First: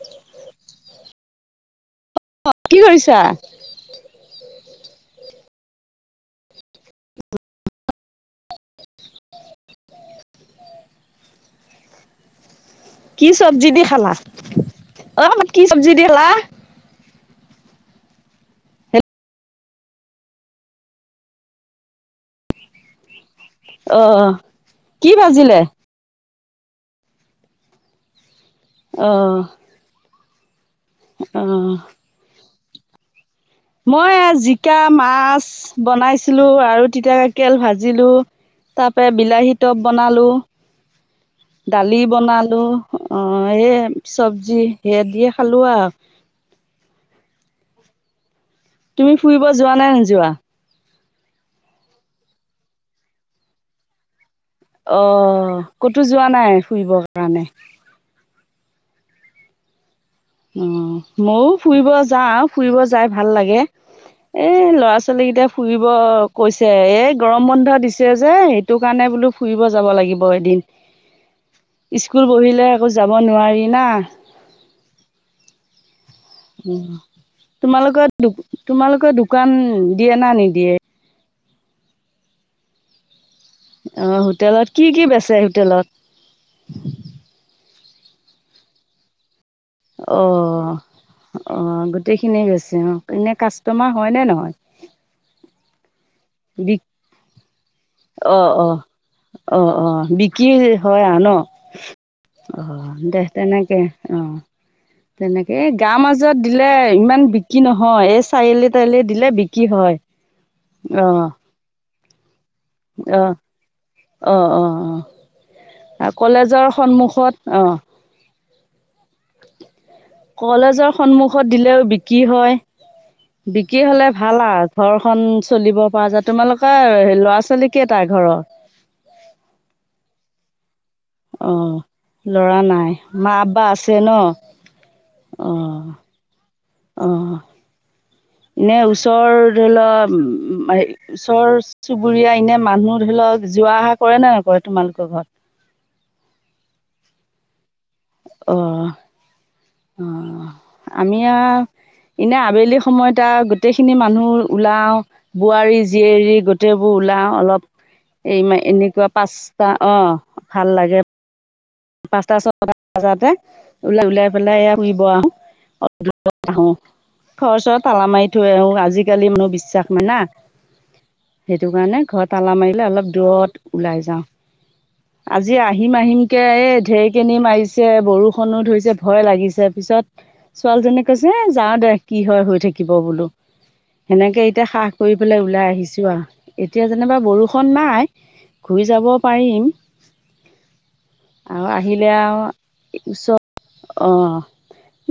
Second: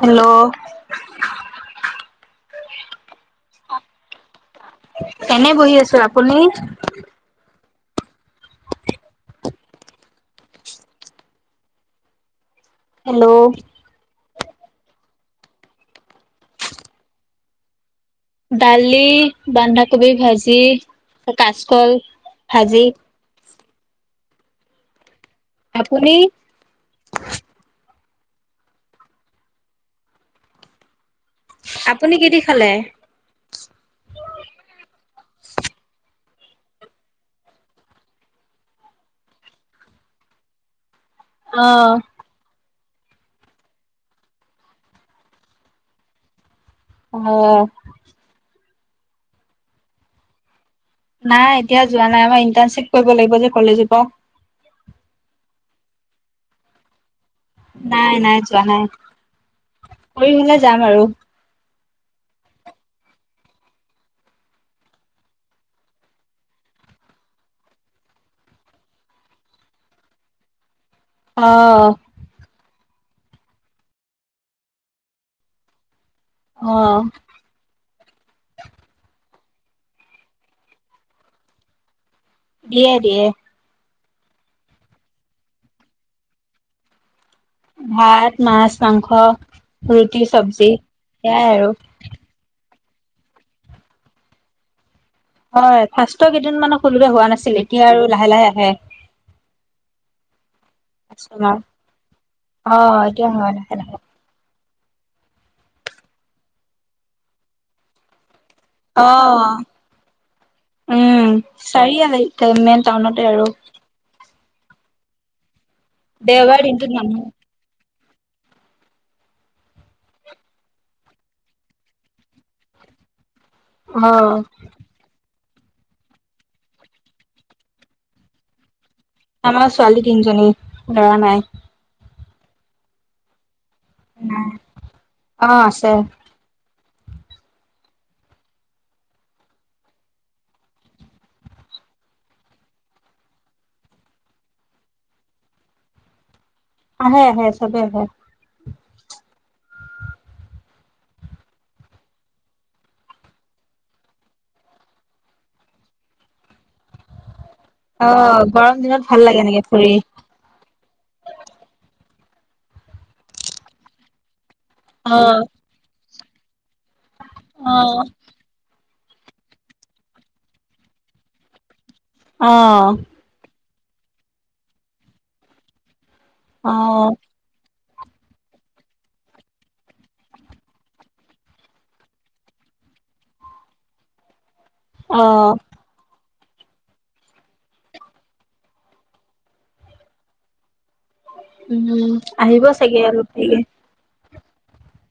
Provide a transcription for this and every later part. Hello? কি কৰিছা? এনে বহি আছো। আপুনি? [inaudible] হেল্ল' কি চব্জি দি খালা? অ'' আমাক কি চব্জি দি খালা? দালি বন্ধাকবি ভাজি কাচকল ভাজি আহ কি বাজিলে? আপুনি? আহ! আহ! খলে? জিকা মাছ বনাইছিলো আৰু তিতা কাৰেলা ভাজিলো। তাৰ পৰা বিলাহী ট'প বনালো অ', দালি বনালো অ', এই চব্জি সেয়া দিয়ে খালো আৰু আহ! তুমি ফুৰিব যোৱানে নোযোৱা? নাই এতিয়া যোৱা নাই আমাৰ ইণ্টাৰণশ্বিপ কৰিব লাগিব যে কলেজৰ পৰা অহ ক'তো যোৱা নাই ফুৰিব? নাই নাই যোৱা নাই। কৰি হলে যাম উম, আৰু মইও ফুৰিব যাওঁ ফুৰিব যাই ভাল লাগে। এ ল'ৰা ছোৱালী কেইটাই ফুৰিব কৈছে এই গৰম বন্ধ দিছে যে সেইটো কাৰণে বোলো ফুৰিব যাব লাগিব এদিন। অ', স্কুল বহিলে আকৌ যাব নোৱাৰি না। অ'। তোমালোকৰ তোমালোকৰ দোকান দিয়ে না নিদিয়ে? দিয়ে দিয়ে। আহ হোটেলত কি কি বেচে হোটেলত? ভাত মাছ মাংস ৰুটি, চব্জি। অ', সেয়াই আৰু অ' গোটেইখিনিয়ে বেছে অ', এনে কাষ্টমাৰ হয়নে নহয়? হয় ফাস্তৰ বি কেইদিনমানো সোলোতে হোৱা নাছিল এতিয়া আৰু লাহে অ লাহে অ আহে। অ', অ' বিক্ৰী হয় আৰু কাষ্টমাৰ ন? অ', অহ দে এতিয়া হোৱা নাই তেনেকে অ' তেনেকে গাৱৰ মাজত দিলে ইমান বিক্ৰী নহয় এই চাৰিআলি তাৰিলি দিলে অ', বিক্ৰী হয় উম, আহ। [unintelligible] মেইন টাউনতে আৰু। অ', অ' অ' আৰু দেওবাৰ কলেজৰ দিনটোত মানুহ সন্মুখত অ' [unintelligible] কলেজৰ সন্মুখত দিলেও বিক্ৰী হয় বিক্ৰী হলে অ', ভাল আৰু ঘৰখন চলিব পৰা যায় তোমালোকৰ ল'ৰা ছোৱালী কেটা ঘৰৰ আমাৰ ছোৱালী তিনিজনী লৰা নাই অ' লৰা নাই মা বা আছে ন অ অহঁ এনে ওচৰ ধৰি ল হ উম হেই ওচৰ চুবুৰীয়া এনে মানুহ ধৰি ল এ যোৱা অহা কৰে নে নকৰে তোমালোকৰ ঘৰত আহে আহে চবে আহে [unintelligible] অ আমি আও এনে আবেলি সময়ত আৰু গোটেই খিনি মানুহ ওলাও বোৱাৰী জিয়াৰী গোটেবোৰ উলাওঁ অলপ অ', এই গৰম দিনত এনেকুৱা ভাল লাগে এনেকে পাঁচটা ফুৰি। অ ভাল লাগে পাঁচটা ছটা বজাতে ওলাই ওলাই পেলাই এ ঘুৰিব আহো অ', আহো ঘৰচৰ অ', তালা মাৰি থৈ আহো আজি পোৱালি মোৰ বিশ্বাস মান না সেইটো কাৰণে ঘৰত তালা মাৰিলে অ', অলপ দূৰত ওলাই যাওঁ আজি আহিম আহিম কে এই অ', ঢেৰকনি মাৰিছে মাৰিছে বৰষুণো ধৰিছে ভয় লাগিছে পিছত ছোৱালীজনী কৈছে যাও দে কি হয় হৈ থাকি থাকিব বোলো সেনেকে এতিয়া সাহ কৰি পেলাই অ', ওলাই আহিছো আৰু এতিয়া যেনিবা বৰষুণ নাই ঘূৰি যাব পাৰিম অ আহিলে উম, আও আহিব চাগে অলপ ওচত অহ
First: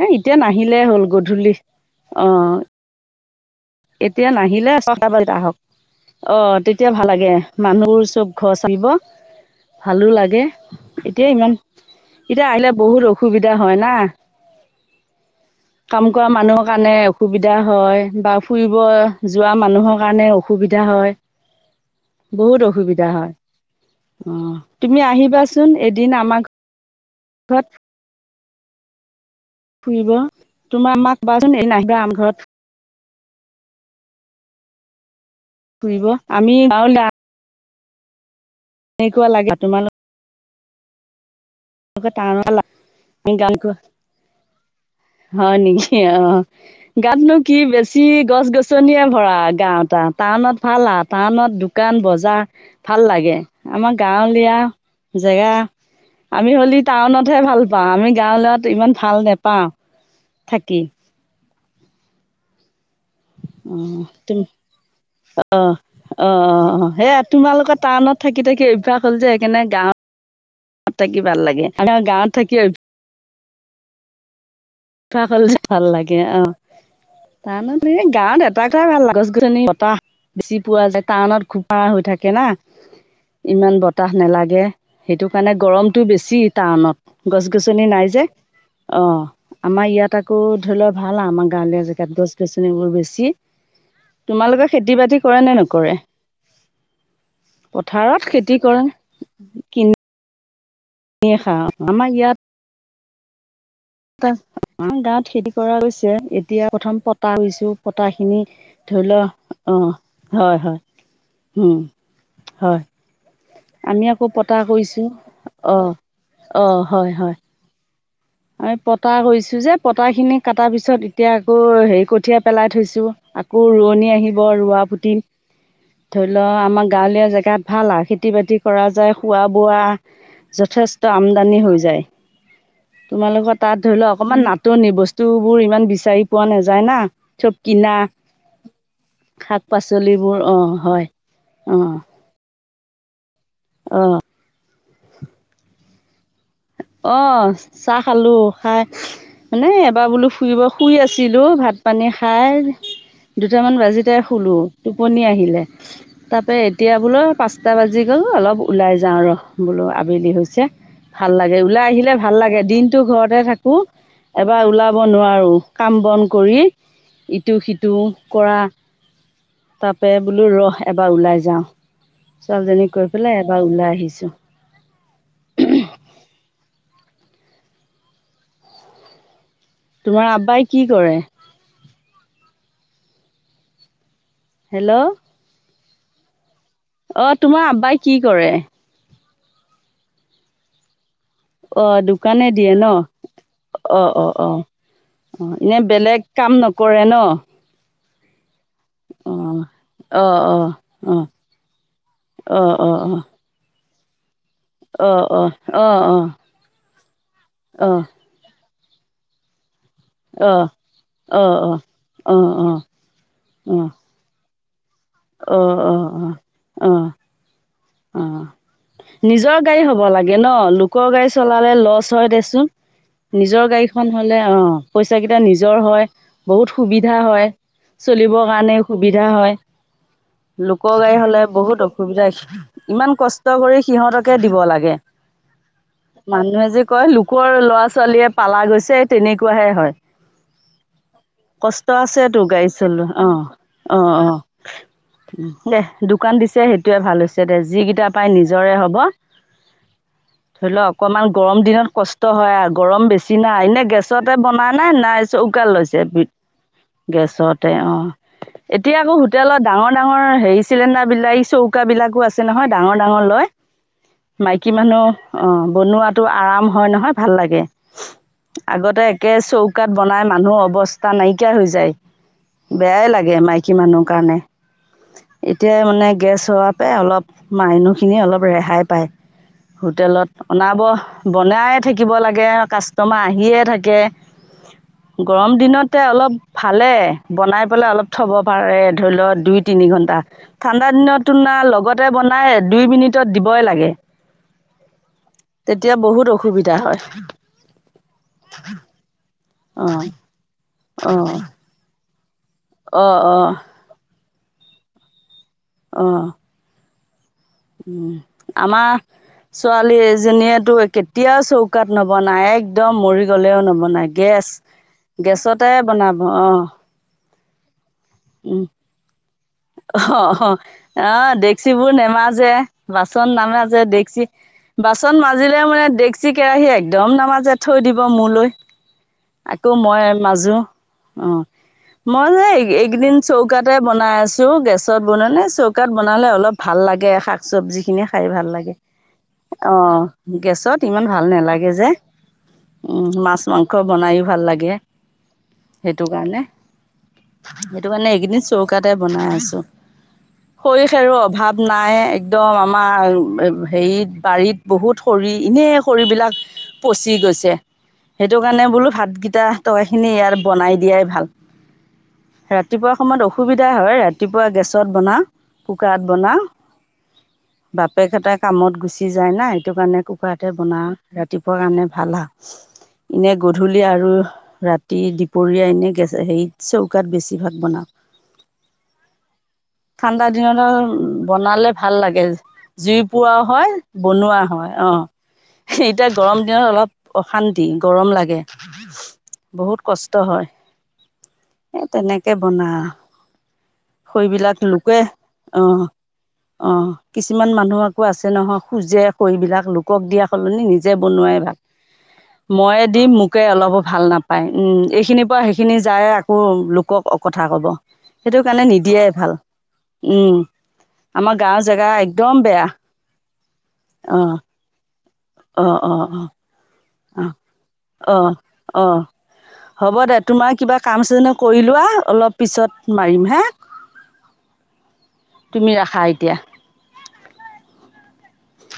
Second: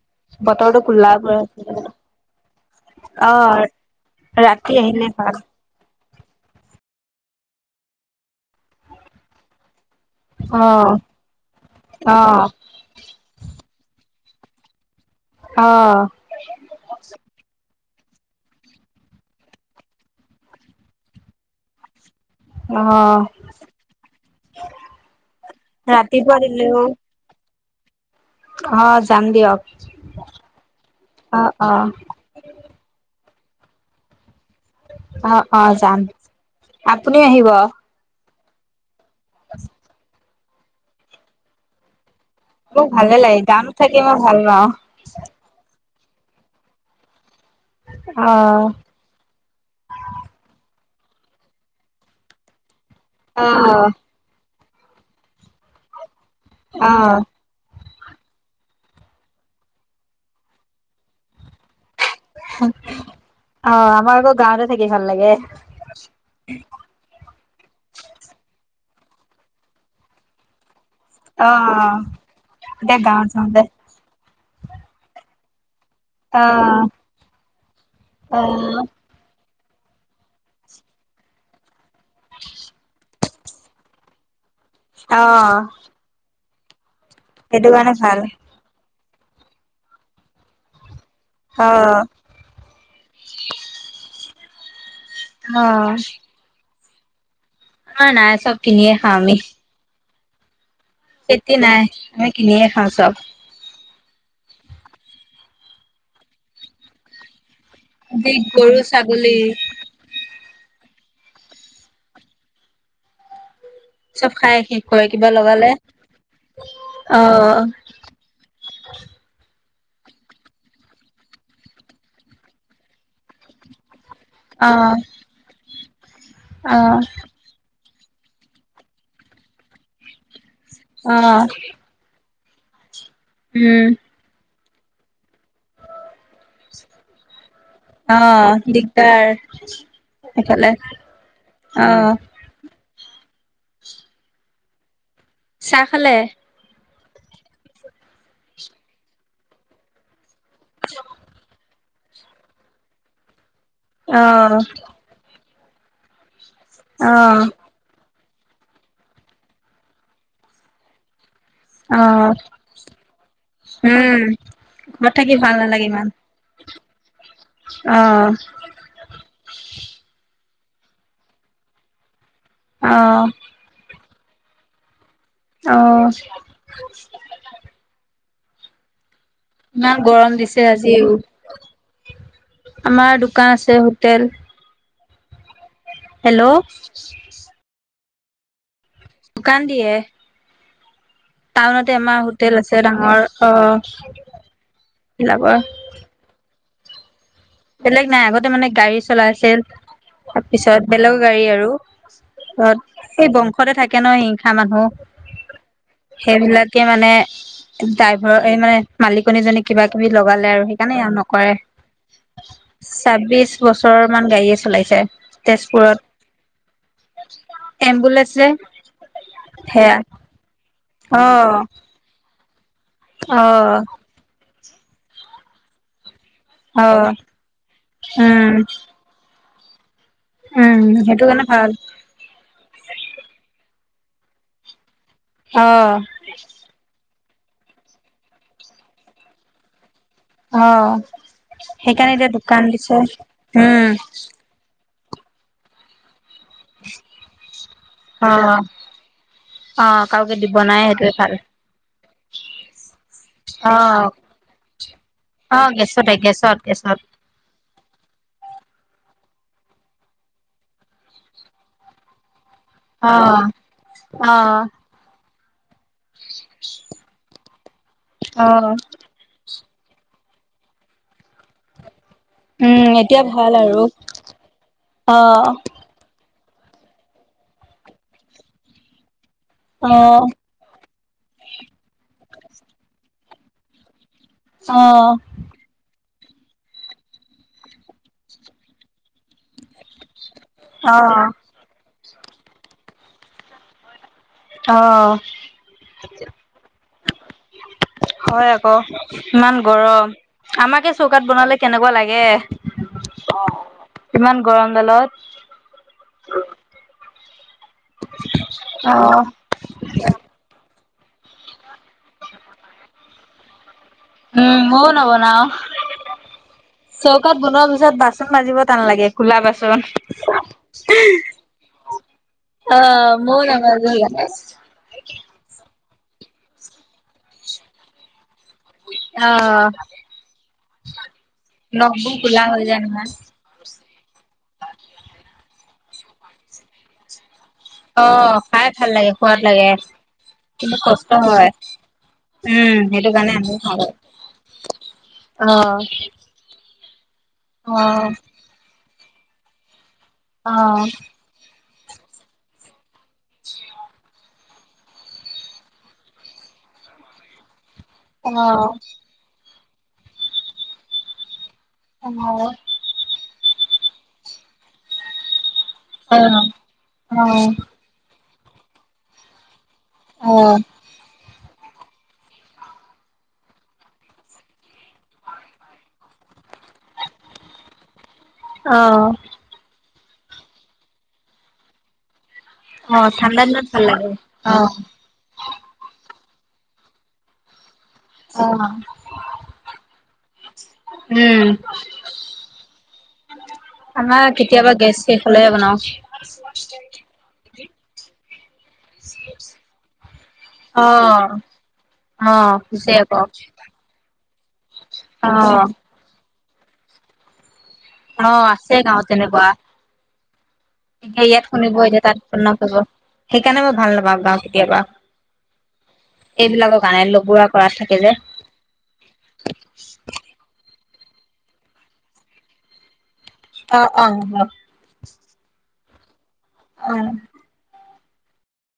বতৰতো কোলা কৰি অঁ আহিছে অ এতিয়া ৰাতি নাহিলে আহিলে ছটা বজাত ভাল আহক অ তেতিয়া ভাল লাগে মানুহবোৰ চব ঘৰ আহিব ভালো লাগে অ', এতিয়া ইমান অ', এতিয়া আহিলে বহুত অসুবিধা হয় না অ', কাম কৰা মানুহৰ কাৰণে অসুবিধা হয় বা ফুৰিব যোৱা মানুহৰ কাৰণে অসুবিধা হয় বহুত অসুবিধা অ', হয় উম তুমি আহিবাচোন এদিন ৰাতিপুৱা আমাৰ ঘৰত দিলেও তত অ যাম দিয়ক তোমাৰ আমাক অ কোৱাচোন অ এদিন আহিবা আমাৰ ঘৰত অ অ যাম ফুৰিব আমি আপুনি আহিব একুৱা লাগে তোমালোক টাউনৰ মোৰ ভালে লাগে গান থাকি মই ভাল পাওঁ হয় অ নেকি গাত মোক কি বেছি গছ অ গছনিয়ে ভৰা গাঁৱত টাউনত ভাল হাত টাউনত দোকান বজাৰ ভাল লাগে অ আমাৰ গাঁৱলীয়া জেগা আমি হলি অ টাউনতহে ভাল পাও আমি গাঁৱলীয়াত ইমান ভাল নেপাওঁ থাকি অ আমাৰ আকৌ তুম গাঁৱতে থাকি ভাল লাগে অ অ অ অ সেইয়া তোমালোকৰ টাউনত থাকি থাকি অভ্যাস হ'ল যে সেইকাৰণে গাঁৱত থাকি ভাল অ লাগে আমাৰ গাঁৱত থাকি এতিয়া গাওঁ চওঁতে এখল ভাল লাগে অ টাউনফালে অ গাঁৱত এটা কা ভাল লাগে গছ-গছ ছনি বতাহ বেছি পোৱা যায় টাউনত ঘোপ হৈ থাকে না ইমান বতাহ নালাগে অ সেইটো কাৰণে গৰমটো বেছি টাউনত গছ সেইটো গছনি কাৰণে নাই ভাল যে অ আমাৰ ইয়াত আকৌ ধৰি লওক ভাল আমাৰ অ গাঁৱলীয়া জেগাত গছ গছনি বোৰ বেছি তোমালোকৰ খেতি খেতি বাতি কৰে নে অ নকৰে অ পথাৰত নাই খেতি চব কৰে কিনিয়ে খাওঁ আমি কিনিয়ে খেতি খাওঁ নাই আমি কিনিয়ে খাওঁ চব। তাৰ গাঁওত খেতি কৰা গৈছে এতিয়া প্ৰথম পতা আনিছোঁ। যি পতাহখিনি গৰু ধৰি লোৱা ছাগলী অ। হয় হয় হয়। আমি আকৌ চব খাই পতা শেষ কৰে কৰিছো, কিবা লগালে অ অ হয় অ হয়। আৰু পতা কৰিছো যে পতা খিনি কটাৰ পিছত এতিয়া আকৌ হেৰি কঠিয়া পেলাই থৈছো। আকৌ ৰোৱনী আহিব অ ৰোৱা পুতিম ধৰি লওক আমাৰ গাঁৱলীয়া জেগাত ভাল আ। খেতি বাতি কৰা যায় খোৱা বোৱা যথেষ্ট অ অ আমদানি হৈ যায়। তোমালোকৰ তাত উম, ধৰি লও অকমান নাটনি বস্তু তো বোৰ ইমান বিচাৰি পোৱা নাযায় না চব কিনা। অ', দিগদাৰ শাক পাচলিবোৰ অ সেইফালে হয় অ। আহ। চাহ খালে? অ চাহ খালো খাই মানে এবাৰ বোলো ফুৰিব শুই আছিলো ভাত পানী খাই দুটামান বাজিতে শুলো অ', টোপনি আহিলে। তাৰাপ এতিয়া বোলো অ', পাঁচটা বাজি গ'ল অলপ ওলাই যাওঁ ৰ বোলো আবেলি হৈছে। ভাল লাগে ওলাই আহিলে অ', ভাল লাগে দিনতটো ঘৰতে থাকো। উম। এবাৰ ওলাব ঘৰত থাকি নোৱাৰো ভাল নালাগে কাম ইমান বন কৰি ইটো সিটো অ', কৰা তাৰাপে বোলো ৰস এবাৰ ওলাই যাও ছোৱালীজনীক কৈ অ', পেলাই এবাৰ ওলাই আহিছো। আহ। ইমান তোমাৰ গৰম আব্বাই দিছে কি আজিও কৰে আমাৰ দোকান আছে হোটেল। হেল্ল' হেল্ল' অ তোমাৰ আব্বাই কি কৰে? দোকান দিয়ে। অ টাউনতে আমাৰ দোকানে হোটেল দিয়ে আছে ন ডাঙৰ অ অ অ। অ বিলাকৰ এনে বেলেগ কাম নকৰে ন। বেলেগ নাই আগতে মানে গাড়ী অ চলাইছিল অ অ তাৰপিছত অ অ বেলেগৰ গাড়ী আৰু। ত অ অ এই বংশতে থাকে। কে ন হিংসা মানুহ অ অ অ অ অ অ অ অ অ অ অ সেইবিলাকে মানে ড্ৰাইভাৰৰ এই মানে মালিকনীজনী কিবা কিবি লগালে আৰু সেইকাৰণে ই নকৰে। ছাব্বিশ বছৰ মান গাড়ীয়ে চলাইছে। আহ অ তেজপুৰত অ আহ। অ এম্বুলেন্ঞ্চ যে নিজৰ গাড়ী সেয়া হ'ব লাগে ন লোকৰ অ গাড়ী চলালে লচ হয় দে অ নিজৰ গাড়ীখন হলে অ পইচা কেইটা নিজৰ হয়। বহুত অ সুবিধা হয় চলিবৰ উম কাৰণে সুবিধা হয়। উম লোক গাড়ী সেইটো হলে কাৰণে ভাল বহুত অসুবিধা ইমান কষ্ট কৰি সিহঁতকে দিব লাগে। অ মানুহে যে কয় লোকৰ লৰা ছোৱালীয়ে পালা গৈছে তেনেকুৱাহে হয়। অ কষ্ট সেইকাৰণে আছে এতিয়া তো দোকান গাড়ী দিছে চলোৱা অ উম অ অ। দে দোকান দিছে সেইটোয়ে ভাল হৈছে দে যিকিটা পাই অ নিজৰে হব। অ কাওকে দিব ধৰি নাই লও সেইটোৱে অকমান ভাল গৰম দিনত কষ্ট হয় আৰু গৰম বেছি নাই অ এনে গেছতে বন বনা নাই নাই অ চৌকা লৈছে গেছতে গেছত গেছত গেছতে অ এতিয়া আকৌ তেতিয়া হলে ডাঙৰ ডাঙৰ হেৰি চিলণ্ডাৰলাক এই চৌকা বিলাকো আছে। নহয় ডাঙৰ অ ডাঙৰ লয় অ মাইকী মানুহ অ বনোৱাতো আৰাম হয় নহয় ভাল লাগে অ আগতে একে চৌ কাত বনাই মানুহৰ অৱস্থা নাইকিয়া হৈ যায় উম বেয়াই এতিয়া লাগে ভাল মাইকী আৰু মানুহ কাৰনে। অ এতিয়া মানে গেছ চলোৱা পৰাই অলপ মানুহখিনি অলপ ৰেহাই পায় অ', হোটেলত অনাব। বনাইে থাকিব লাগে কাষ্টমাৰ আহিয়ে থাকে। অ', গৰম দিনতে অলপ ভালে বনাই পেলাই অলপ থব পাৰে ধৰি লও দুই তিনি ঘন্টা ঠাণ্ডা দিনত অ', তুলনা লগত তে বনাই দুই মিনিটত দিবই লাগে অ', তেতিয়া বহুত অসুবিধা হয় হয় আকৌ ইমান অঁ গৰম আমাকে চৌকাত বনালে কেনেকুৱা লাগে অ অ ইমান গৰম দালত আহঁ উম আমাৰ অ', ছোৱালী এজনীয়েেতো কেতিয়াও চৌকাত নবনায় একদম মৰি গ'লেও নবনায় গেছ উম, ময়ো নবনাও গেছতে বনাব অ ত বনোৱাৰ পিছত বাচনাজিব টান লাগে খোল বাচন অ অ আহ ডেক্চিবোৰ নেমাজে অ', বাচন ময়ো নামাজে নামাজো ডেক্চি গেছ। বাচন মাজিলে মানে ডেকচি কেৰাহী একদম নামাজে থৈ দিব মূলৈ অ', আকৌ মই মাজো অ নখবোৰ মই কোলা যে হৈ যায় নহয়। এইকেইদিন চৌকাতে বনাই আছো গেছত বন নে চৌকাত বনালে অলপ ভাল লাগে শাক চব্জি খিনি খাই ভাল লাগে অ কিন্তু গেছত ইমান কষ্ট ভাল হয়। নালাগে যে উম সেইটো কাৰণে মাছ আমিও মাংস খাওঁ। বনাইো ভাল লাগে অ সেইটো কাৰণে সেইটো অ', কাৰানে এইকেইদিন চৌকাতে বনাই আছো অ', শৰিসেৰো অভাৱ নাই একদম আমাৰ হেৰিত বাৰীত বহুত খৰি এনেই খৰিবিলাক পচি গৈছে সেইটো কাৰণে অ', বোলো ভাতকেইটা টকা খিনি ইয়াৰ বনাই দিয়াই ভাল ৰাতিপুৱা সময়ত অসুবিধা হয় ৰাতিপুৱা গেছত বনা কুকাৰত অ', বনাওঁ অ', অ'। বাপেক এটা কামত গুচি যায় না সেইটো কাৰণে কুকাৰুতে অ', বনা ৰাতিপুৱা কাৰণে ভাল আহ এনে গধূলি আৰু ৰাতি দুপৰীয়া এনে হেৰিত চৌকাত বেছিভাগ বনাওঁ অ ঠাণ্ডা দিনত বনালে ভাল লাগে জুই অ', পোৱাও ঠাণ্ডা দিনত হয় ভাল লাগে। বনোৱা হয় অ', আহ এতিয়া গৰম দিনত অলপ অশান্তি গৰম লাগে অ', বহুত কষ্ট হয় উম, এ তেনেকে বনা আমাৰ সবিলাক কেতিয়াবা গেছ লোকে শেষ হ'লেহে অ বনাও। অ কিছুমান ইমান মানুহ আকৌ আছে নহয় খোজে সৈবিলাক লোকক দিয়া সলনি নিজে বনোৱাই ভাল অ', ময়ে পিছে দিম আকৌ মোকে অলপো ভাল নাপায় পাই উম এইখিনিৰ পৰা অ', সেইখিনি যায় আকৌ লোকক কথা কব সেইটো অ', কাৰণে আছে নিদিয়াই ভাল উম এ আমাৰ ইয়াত গাঁৱৰ শুনিব জেগা এতিয়া একদম তাতৎন বেয়া কৰিব সেইকাৰণে মই ভাল নাপাওঁ গাও কেতিয়াবা আহ অ অ এইবিলাকৰ কাৰণে অ লগুৰা কৰাত থাকে যে। অ অ হ'ব দে তোমাৰ কিবা কাম চনে কৰিলোৱা আৰু অলপ পিছত মাৰিম হা অ অ অ তুমি ৰাখা এতিয়া উ